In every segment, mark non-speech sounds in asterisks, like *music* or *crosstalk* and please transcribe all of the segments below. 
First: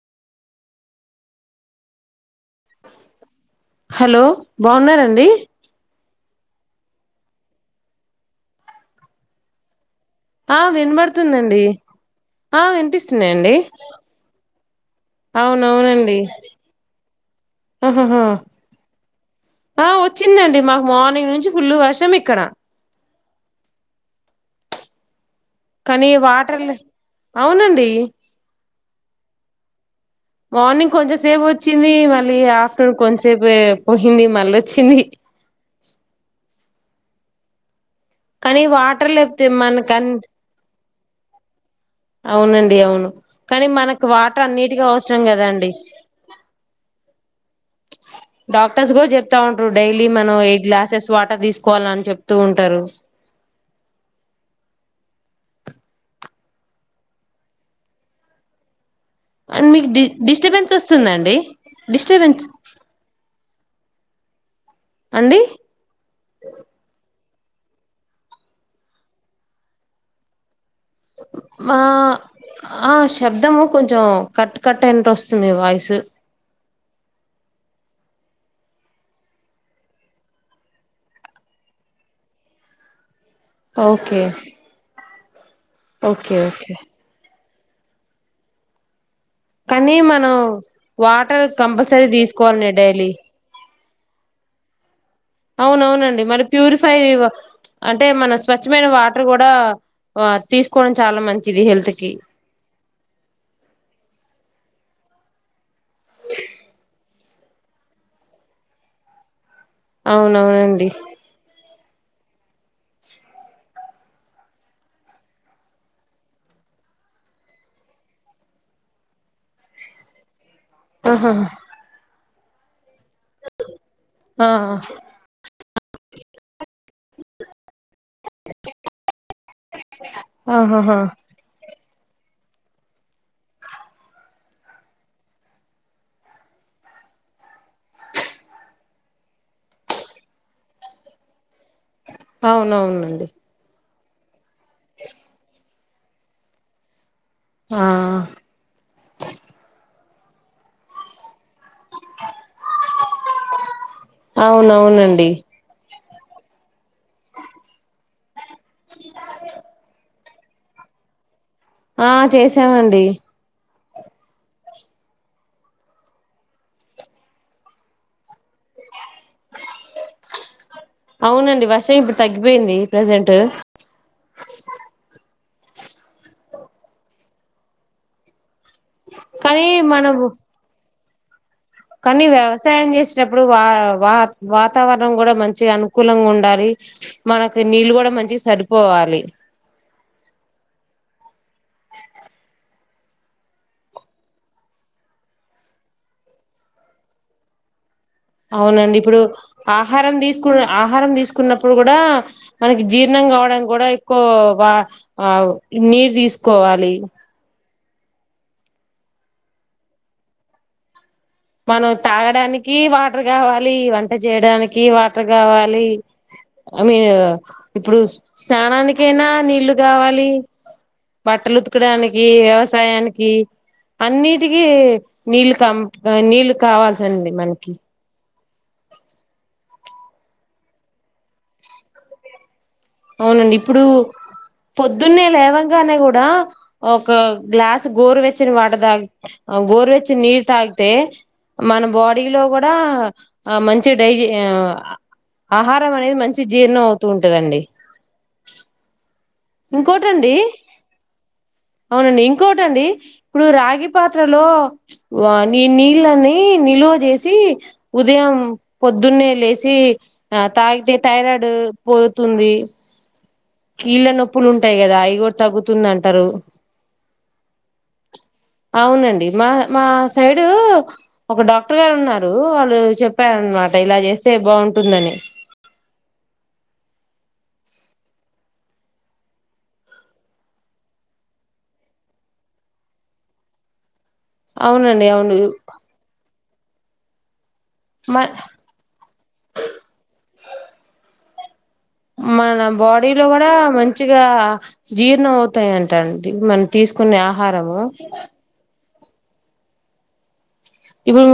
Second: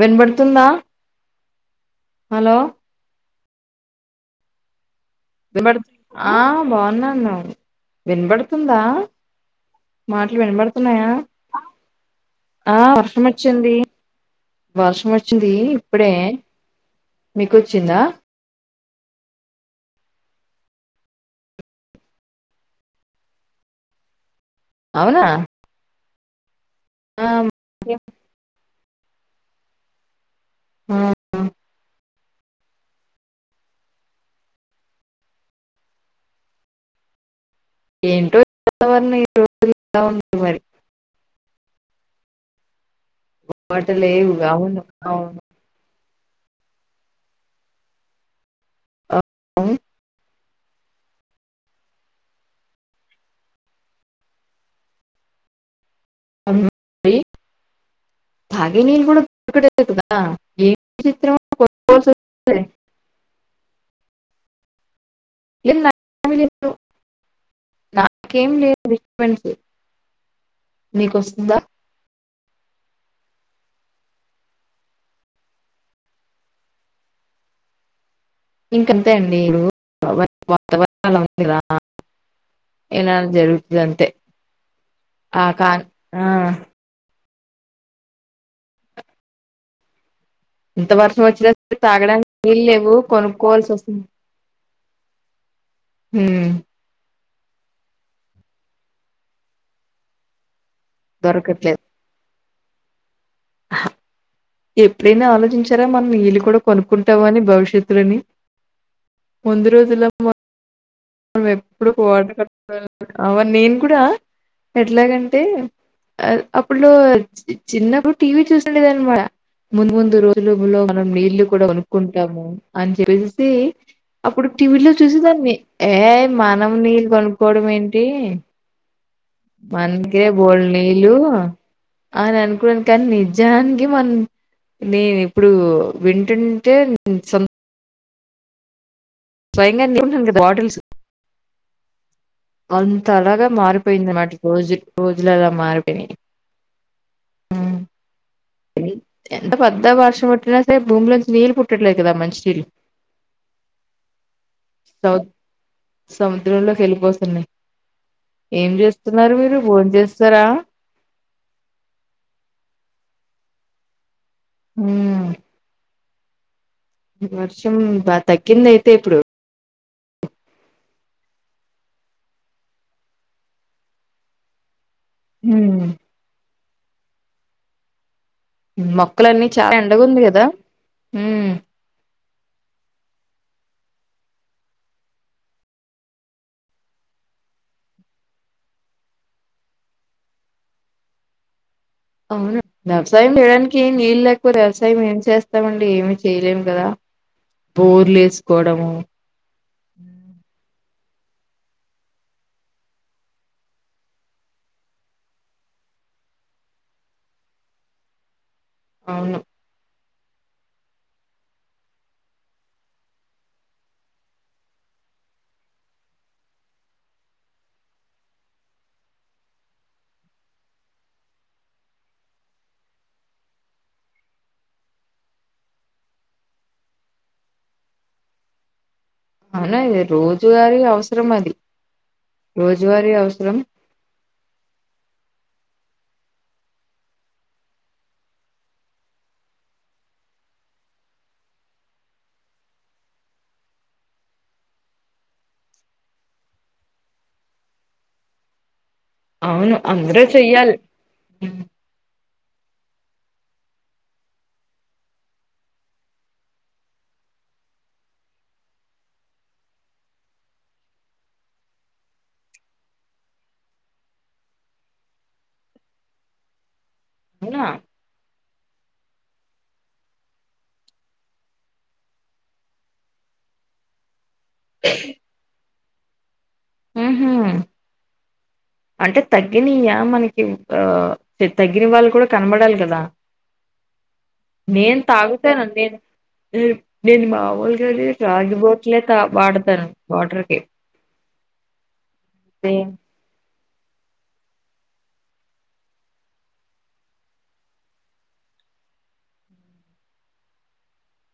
విన్బడుతుందా hello hello బాగున్నార అ బావున్నాను వినపడుతుందా మాట్లు ఆ వినబడుతున్నాయా వినబడుతుందండి ఆ వినిపిస్తున్నాయండి వర్షం వచ్చింది ఇప్పుడే అవునవునండి మీకోచ్చిందా ఆహాహా ఆ వచ్చింది అండీ మాకు మార్నింగ్ నుంచీ ఫుల్ వర్షం ఇక్కడ అవునా కనీ వాటర్ లే ఆ అవునండి మార్నింగ్ ఆ కొంచెం సేపు వచ్చింది మల్ ళ్ళి ఆఫ్టర్నూన్ కొంసేపే పోయింది మల్లొచ్చింది ఏంటో ఈ కానీ వాటర్ వాతావరణం లేప్తే ఇలా మన్కన్ ఉంది మరి అవునండి అవును కని మాట మనకు లేవు వాటర్ అవును అన్నిటికి అవసరం అవును కదండీ డాక్టర్స్ కూడ్ జెప్తా ఉంట్రు అవును డైలీ మనవ్ ఎయ్ గ్లాసెస్ వాటర్ తీసుకోవాల్ అని చెప్తూ ఉంటారు *unintelligible* తాగా ఈ నీల్ గూడా అండ్ మీకు డి *inaudible* డిస్టర్బెన్స్ ఏమ్ వస్తుందండి విచిత్రమొ డిస్టర్బెన్స్ *inaudible* అండి *inaudible* నాకేం లేద్ డిస్టర్బెన్సు నీకోస్తుందా మా ఆ శబ్దము కొంచెం కట్టు కట్ట ఏంట్ ఓస్తుంది వాయిసు ఇంకంతే అండి *inaudible* ఉంది *inaudible* జరగుతద్ అంతే ఓకే ఆ కాన్ ఆ ఓకే ఓకే కనీ మన్ ఇంత వర్షం వొచ్చినా తాగడానికి నీల్ తీసుకోవాలండి లేవు డైలీ కొనుక్కోవాల్సి వొస్ అవునవునండి మరి ప్యూరిఫైర్ అంటే మన స్వచ్ఛమైన వాటర్ గూడా తీసకోవడం చాల మంచిది దొరకట్లేదు హెల్త్కి ఎప్పుడైనా ఆలోచించారా మన్ నీళ్ళు కుడా కొనుక్కుంటావని భవిష్యత్తులోని అవునవునండి అవన్ నేను కూడా ఎట్లాగంటే అప్పుట్లో చిన్నప్పుడు టీవీ చూసుండేదనమాట ముందు ముందు రో సులుములో మనం ఆహా నీళ్లు కూడా గొనుక్కుంటాము. అన్ చెప్పేసేసి అప్పుడు ఆహా టీవీలో చూసేదాన్ని. ఏ మనం నీళ్ళు గొనుక్కోడం ఏంటి మనకే బోల్ ఆహాహా నీళ్ళు అని అనుకున్న్ కానీ నిజానికి మన్ నేన్ ఇప్పుడు వింటుంటే సొన్ స్వయంగా *inaudible* గదా వాటిల్స్ అవునవునండి అంతలాగా మారిపోయింది అమాట రోజ్ రోజుల అలా మారిపోయినాయ్ ఆ ఎంతపెద్ద వర్షం వొచ్చినా సరే భూమిలోంచి నీళ్ళు పు ట్లేదు కదా మంచి అవునవునండి *unintelligible* సముద్రంలోకి ఏళ్ళిపోతున్నాయ్ ఏం జేస్తున్నారు మీరు భోన్ చేస్ సరా ఆ చేసావండి హ్మ్ వర్షం బాగ్ తగ్గిందైయితే ఇప్పుడు అవునండి వషేం ఇప్పుడు తగ్గిపోయింది ప్రజెంటు హ్మ్ మొక్కలన్నీ కానీ చాలా ఎండగుంది మనము గదా కానీ వ్యవసాయం జేసేటప్పుడు వా వా వాతావరణం గూడా మంచి అనుకూలంగా ఉండాలి. మనకీ నీళ్ళు గూడా మంచిగ సరిపోవాలి అవును వ్యవసాయం చేయడానికి ఏం నీళ్ళు లేకపోతే వ్యవసాయం ఏం చేస్తామండి ఏమి చేయలేం కదా ఫోన్ అవునండి ఇప్పుడు ఆహారం దీస్కు ఆ ఆహారం దీసుకున్నప్పుడు గుడా మనకి జీర్ణం గావడానికి గూడా ఎక్కువ వా అవ్ నీర్ దిస్కోవాలి అవును మనం తాగడానికి వాటర్ గావాలి వంట జేయడానికి వాటర్ గావాలి అమీను ఇప్పుడు స్నానానికైనా నీళ్లు గావాలి బట్టలు ఉతకడానికి వ్యవసాయానికి అన్నిటికీ నీళ్ళు కం నీళ్ళు కావాల్సండి మనకి అనే రోజూవారి అవసరం అది రోజువారీ అవునండి అవసరం ఇప్పుడు పొద్దున్నే లేవన్ గానే గూడా ఒక గ్లాసూ గోరువెచ్చిన వాటర్ తాగి అగోరువేచ్చిన నీరు తాగి అతే మనం బాడీలో గోడా మంచి డైజే ఆ ఆహారం అనేది మంచి జీర్ణం అవుతూ ఉంటదండి అవును అందరూ ఇంకోటండి చెయ్యాలి అవునండి కోటండి ఇప్పుడు రాగి పాత్రలో నీ నీళ్ళన్నీ నిలువజేసి ఉదయం పొద్దున్నే లేసి ఆ తాగితే థైరాయిడ్ పోతుం ది కీళ్ళ నొప్పులు ఉంటాయి గదా అయి గూడా తగ్గుతుందంటారు. అవున అవునండి మా మా సైడు ఒక డాక్టర్ గారు ఉన్నారు వాళ్ళు చెప్పారు అ ఇలా చేస్తే బాగుంటుందని ఉహ్ అంటే తగ్గినియా మనకి ఆ తగ్గిన వాళ్ళు కూడా కనబడాలి కదా నేన్ అవునండి అవును తాగుతాను నేన్ నేను మాములుగానే మ రాగి బాటిల్ లే వాడతాను వాటర్కి మన బాడీ లో కూడా మంచిగా జీర్ణం అవుతాయంట అండి మనం తీసుకునే ఆహారము ఇప్పుడు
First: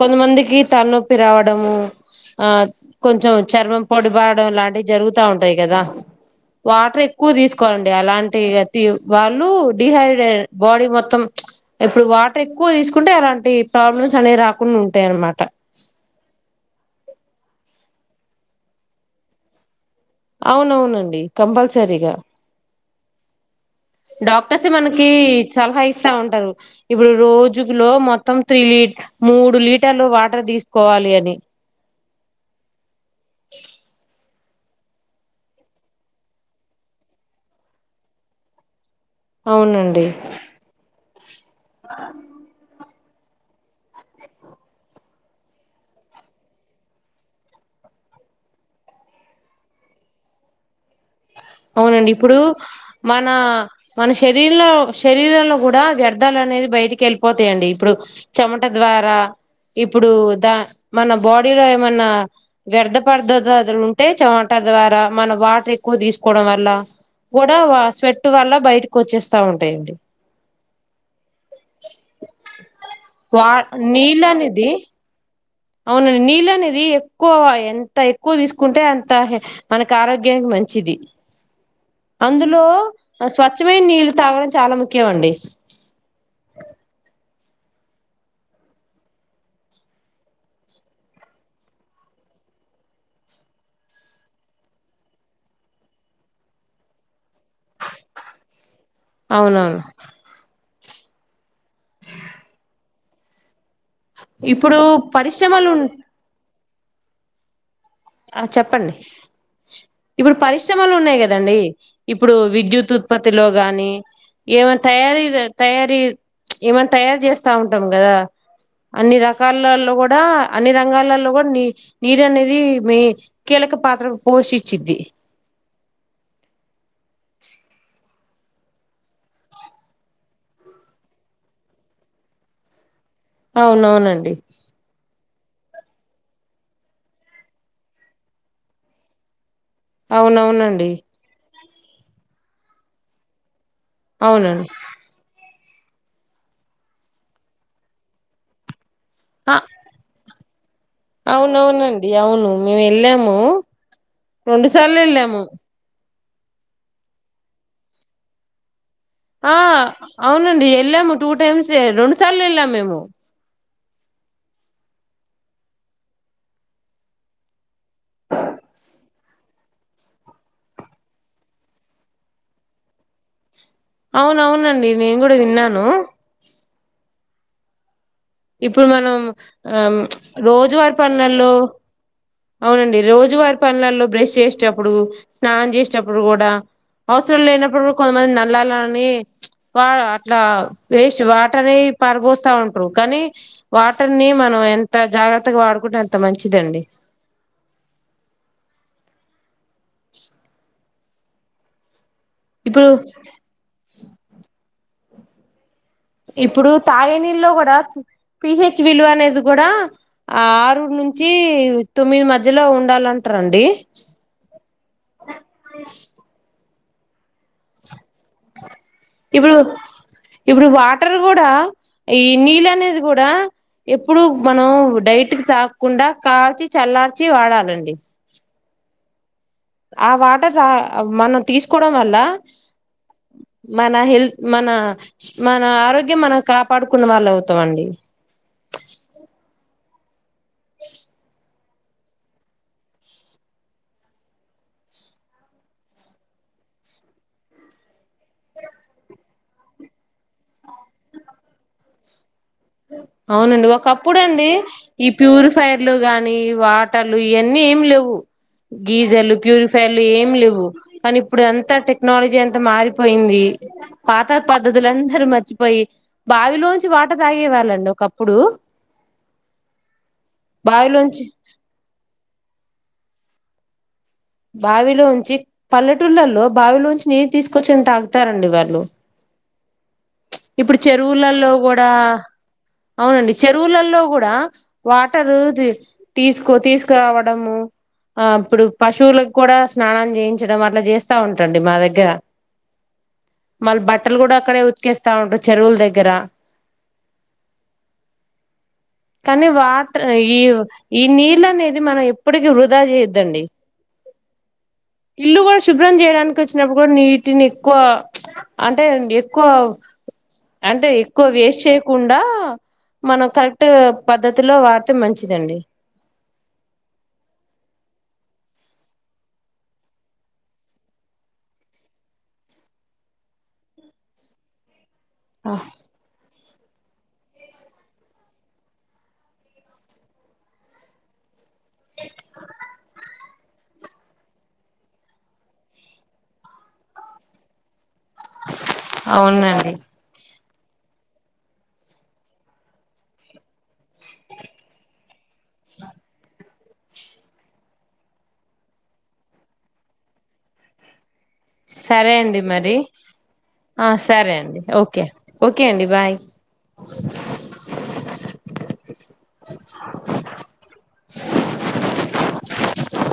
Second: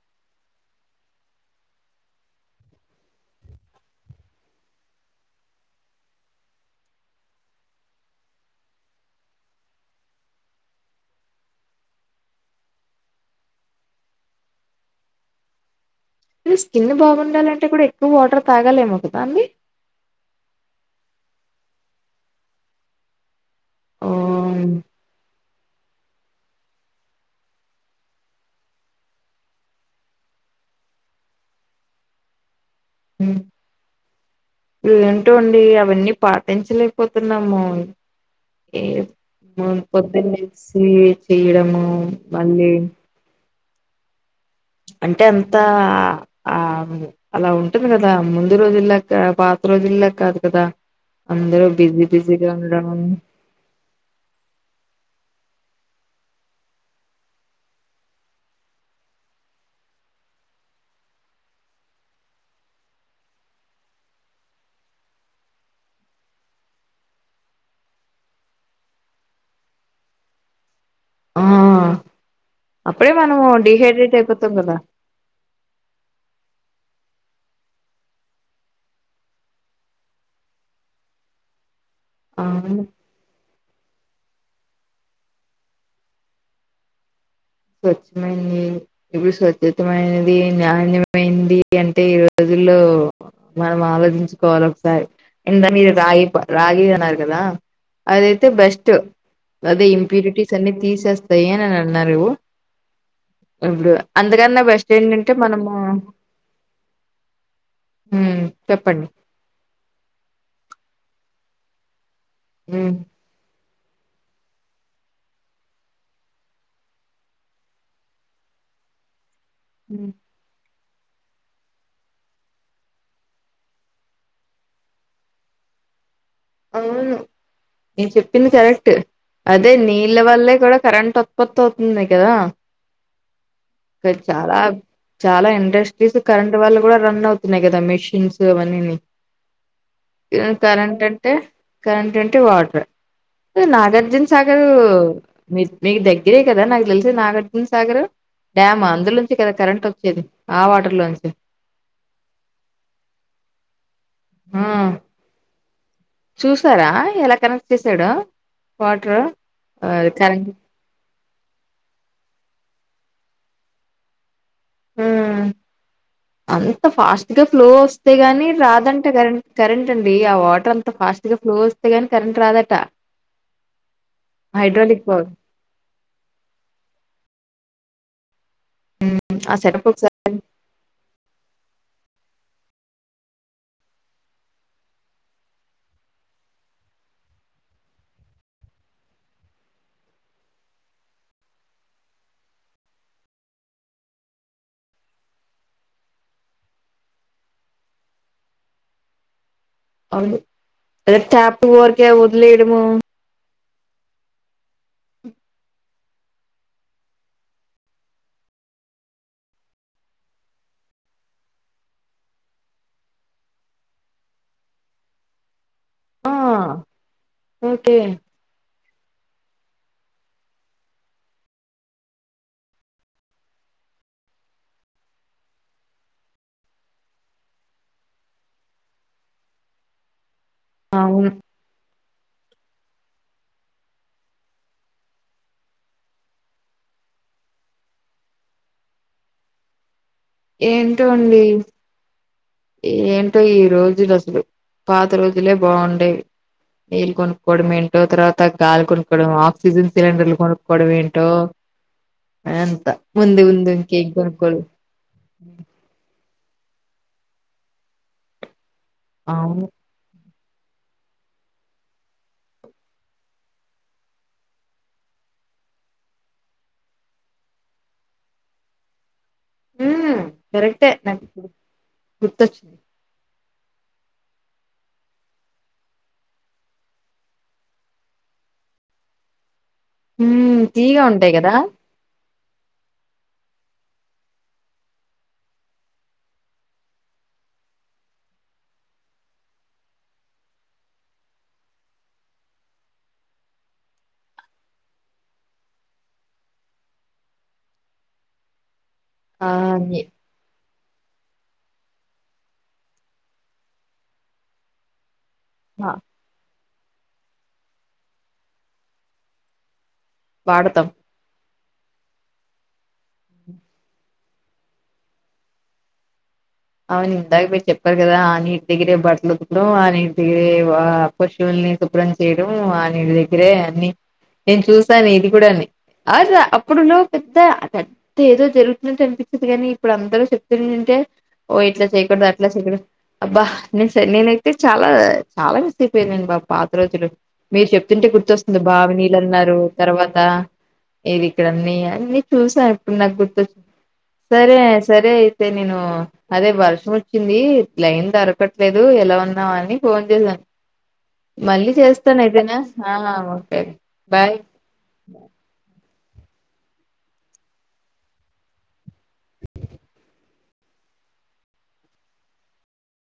కొంతమందికి తలనొప్పి రావడము ఆ కొంచెం చర్మం పొడి బరాడం లాంటివి జరుగుతా ఉంటాయి కదా వాటర్ ఎక్కువ తీసుకోవాలండి అలాంటి ఆథీ వాళ్ళు డిహైడ్రే బాడీ మొత్తం ఇప్పుడు వాటర్ ఎక్కువ తీసుకుంటే అలాంటి ప్రాబ్లమ్స్ అనేవి రాకుండా ఉంటాయ అన్నమాట స్కిన్ బాగుండాలంటే కూడా ఎక్కువ వాటర్ తాగాలిమో కదా అండి అవునవునండి కంపల్సరీగా ఓ డాక్టర్స్ మనకి చాలహా స్తా ఉంటారు ఇప్పుడు రోజు లో మొత్తం త్రీ లీ మూడు లీటర్లు వాటర్ తీసుకోవాలి డే అని ఉ ఏంటో అండి అవన్నీ పాటించలేకపోతున్నాము హ్మ్ అవునండి పొద్దున్లేసి చేయడము మళ్ళీ అంటే అంతా ఆ అలా ఉంటుంది కదా ముందు రోజులా పాత పాత రోజుల్లో కాదు కదా అందరూ బిజీ అవునండి ఇప్పుడు బిజీగా ఉండడం మన మన శరీరీలో శరీరంలో కూడా వ్యర్థాలు అనేది బయటికి వెళ్ళిపోతాయండి ఇప్పుడు చెమట ద్వారా ఇప్పుడు దా మన బాడీలో ఏమన్నా వ్యర్థ పర్దో అలు ఉంటే చమట ద్వారా మనం వాటర్ ఎక్కువ తీసు కోడం వల్ల కూడా స్వెట్ వల్ల బయటకు వచ్చేస్తా ఉంటాయండి ఆ అప్పుడే మనము వా డిహైడ్రేట్ నీళ్ళు అయిపోతాం అనేది కదా అవునండి నీళ్ళు అనేది ఎక్కువ ఎంత ఎక్కువ తీసుకుంటే అంత మనకి ఆరోగ్యానికి మంచి చ్చిది ఆ అందులో వస్ స్వచ్ఛమైన నీళ్లు తాగడం చాలా ముఖ్యం అండి స్వచ్ఛమైన నీళ్లు ఇవి స్వచ్ఛతమైనది నాణ్యమైంది అంటే ఈరోజు లో మనం ఆలోచించుకోవాలి ఒకసారి ఇంద మీరు రాగి రాగి అన్నారు కదా అదైతే బెస్ట్ అవునవును అదే ఇంప్యూరిటీస్ అన్ని తీసేస్తాయిని అని అన్నారు ఇప్పుడు అందుకన్నా ఇప్పుడు బెస్ట్ ఏంటంటే పరిశ్రమలు మనము హ్మ్ చెప్పండి ఇప్పుడు పరిశ్రమలు ఉన్నాయి కదండి ఇప్పుడు హ్మ్ విద్యుత్ ఉత్పత్తిలో గాని ఏమైన్నా తయారీ తయారీ ఏమైనా తయారు చేస్తా ఉంటాం కదా అన్ని రకాలలో హ్మ్ కూడా అన్ని రక లలో కూడా నీ నీరు అనేది మి కీలక పాత్ర పోషి చిది అవును మీరు చెప్పింది కరెక్ట్ అదే నీళ్ళ వల్లే కూడా కరెంట్ ఉత్పత్ అవుతునై గదా అవునవునండి చాలా ఇండస్ట్రీస్ కరెంట్ వాళ్ళ గూడా రన్ అవుతున్నాయి గాదా మీషిన్స్ అవన్నీ అవునవునండి కరెంట్ అంటే వాటర్ ఆ నాగార్జున సాగరు అవునండి మీర్ మీకు దగ్గరే కదా నాకు దెలిసి నాగార్జున్ సాగరు డ్యామ్ అందులోంచే కదా ఆ కరెంట్ ఓచ్చేది అవునవునండి అవును మేమ ఏళ్ళాము ఆ రెండు సార్లు ఏళ్ళాము చూసారా ఎలా కనెక్ట్ చేసాడొ ఆ అవునండి ఏళ్ళాము టూ టైమ్స్ ఎ రొండు సార్లు ఏళ్ళాము మేము ఉమ్మ్ అంత ఫాస్ట్ గా ఫ్లోఓస్తే గాని రాదంట కద్ కరెంటండి ఆ వాటర్ అంత ఫస్ ఫాస్టుగా ఫ్లోఓస్తై గాని కరెంట్ రాదట అవునవునండి హైడ్రాలిక్ నేను పవర్ గూడా విన్నాను ఇప్పుడు మనం ఆ సెటప్ ఒకసారి రోజువార పన్నల్లో అవునండి రోజువార్ పనలల్లో బ్రేష్ జేష్టప్పుడు స్నానం జేష్టప్పుడు గూడా ఆస్టాల్ లేనప్పుడు గూంతమంది నళ్లాలని వా అట్లా వేస్ట్ వాటరే పరోవ్స్థా ఉంటారు కానీ వాటర్ని మనం ఎంత జాగ్రత్తగా వాడుకుంటే అంత మంచిదండి అవు ఏద్ ట్యాపు వోరకే ఓదిలేయడము ఇప్పుడు ఇప్పుడు తాగేనీళ్లో గూడా పిహెచ్విలు అనేది గూడా ఆరుర్ నుం నుంచి తొమ్మిది మధ్యలో ఉండాలంటారండి తత్ పుర్ష్ ఆ ఓకే ఇపుడు ఇప్పుడు వాటర్ గూడా ఈ నీళ్ళ అనేది గూడా ఎప్పుడు మనం డైరెక్ట్ గా తాగకుండా కాచి చల్లాల్చి వాడాలండి ఆ వాటరా అవును మనం తీసకోవడం వల్ల మన హెల్త్ మన మన ఆరోగ్యం మనం కాపాడుకున్న వాళ్ళం అవుతామండి ఏంటోండి ఏంటో ఈ రోజులు అసలు పాత రోజులే బావుండేవి నీళ్లు కొనుక్కోవడం ఏంటో తర్వాత గాలి కొనుక్కోవడం ఆక్సిజన్ సిలిండర్లు కొనుక్కోవడం ఏంటో అంత ముందు అవునండి ముందు ఇంకేం ఓకప్పుడండి కొనుక్కోలు ఈ ప్యూరిఫైర్లు గానీ వాటర్లు ఇయేన్నీ ఏం లేవు గీజర్లు అవును ప్యూరిఫైర్లు ఎమ్ లేవ్ వు కానీ ఇప్పుడు ఏంత టెక్నాలజీ ఏంత మారిపోయింది పాత పద్ద్తులుందరు మర్చి పోయి బావిలోంచి వాటర్ తాగేవాళ్ళండి ఒకప్పుడు ఉమ్మ్ గరెక్టే నా బావిలోంచి గ్ గుర్తొచింది బావిలోంచి పల్లెటూళ్లల్లో బావిలోంచి నీలు తీసుకొచ్చి తాగుతారండి వాళ్ళు హ్మ్ ఇప్పుడు తీయగా ఉంటాయి చెరువులల్లో కదా గూడా అవునండి చెరువులలో గూడా వాటరు తీసుకో తీస్కరావడము అప్పుడు పశువులకు కోడా స్నానం జేయించడం అట్లా జేస్తా ఉంటండి మా దగ్గర మాల్ బట్టల్ గూడా అక్కడే ఉత్కేస్తా ఉంటరు చెరువుల్ దగ్గర కానీ ఆ వాటర్ ఇవ్ ఈ నీళ్ళ అనేది మనం ఎప్పటికి వృధా చేయద్దండి ఇల్లు గుడా అ శుభ్రం చేయడానికి వచ్చినప్పుడు గుడా నీటిని ఎక్కువ అంటే అండి ఎక్కువ వాడతాం అంటే ఎక్కువ వేస్ చేయకుండా మనం కరెక్ట్ పద్ధతిలో వాడ్తే మంచిదండి. అవును ఇందాక్ మీర్ చెప్పారు కదా ఆ నీట్ దగ్గరే బట్టల్ ఉతకడం ఆ నీటి దగ్గరే వా *inaudible* శుభ్రం చేయడం ఆ నీల్ దగ్గరే అని నేన్ చూస్ సా నీటి గుడా నీ అప్పుడులో పెద్ద అద్ అం ఏదో జరుగుతున్నట్ అనిపిస్తది కానీ ఇప్పుడు అందరూ చెప్తుంటంటే ఓ ఇట్లా చేయకూడదు అట్లా చేయకూడదు అబ్బా నేన్ నేనైతే చాలా చాలా మిస్ అయిపోయిదాన్ని బ పాత రోజులు మీర్ చెప్తుంటే గుర్తొస్తుంది బావి నీళ్ళన్నారు అవునండి తర్వాత ఏది ఇక్కడన్నీ అన్నీ చూసా ఇప్పుడ్ నాక్ గుర్తొ సరే సరే అయితే నేను అదే వర్షం వచ్చింది ప్లేన్ దొరకట్లేదు ఎలా ఉన్నావా అని ఫోన్ చేసా. మళ్ళీ సరే చేస్తాన్ అండి అయితేనా మరి ఆ ఓకే ఆ సరే బాయ్ అండి ఓకే ఓకే అండి బాయ్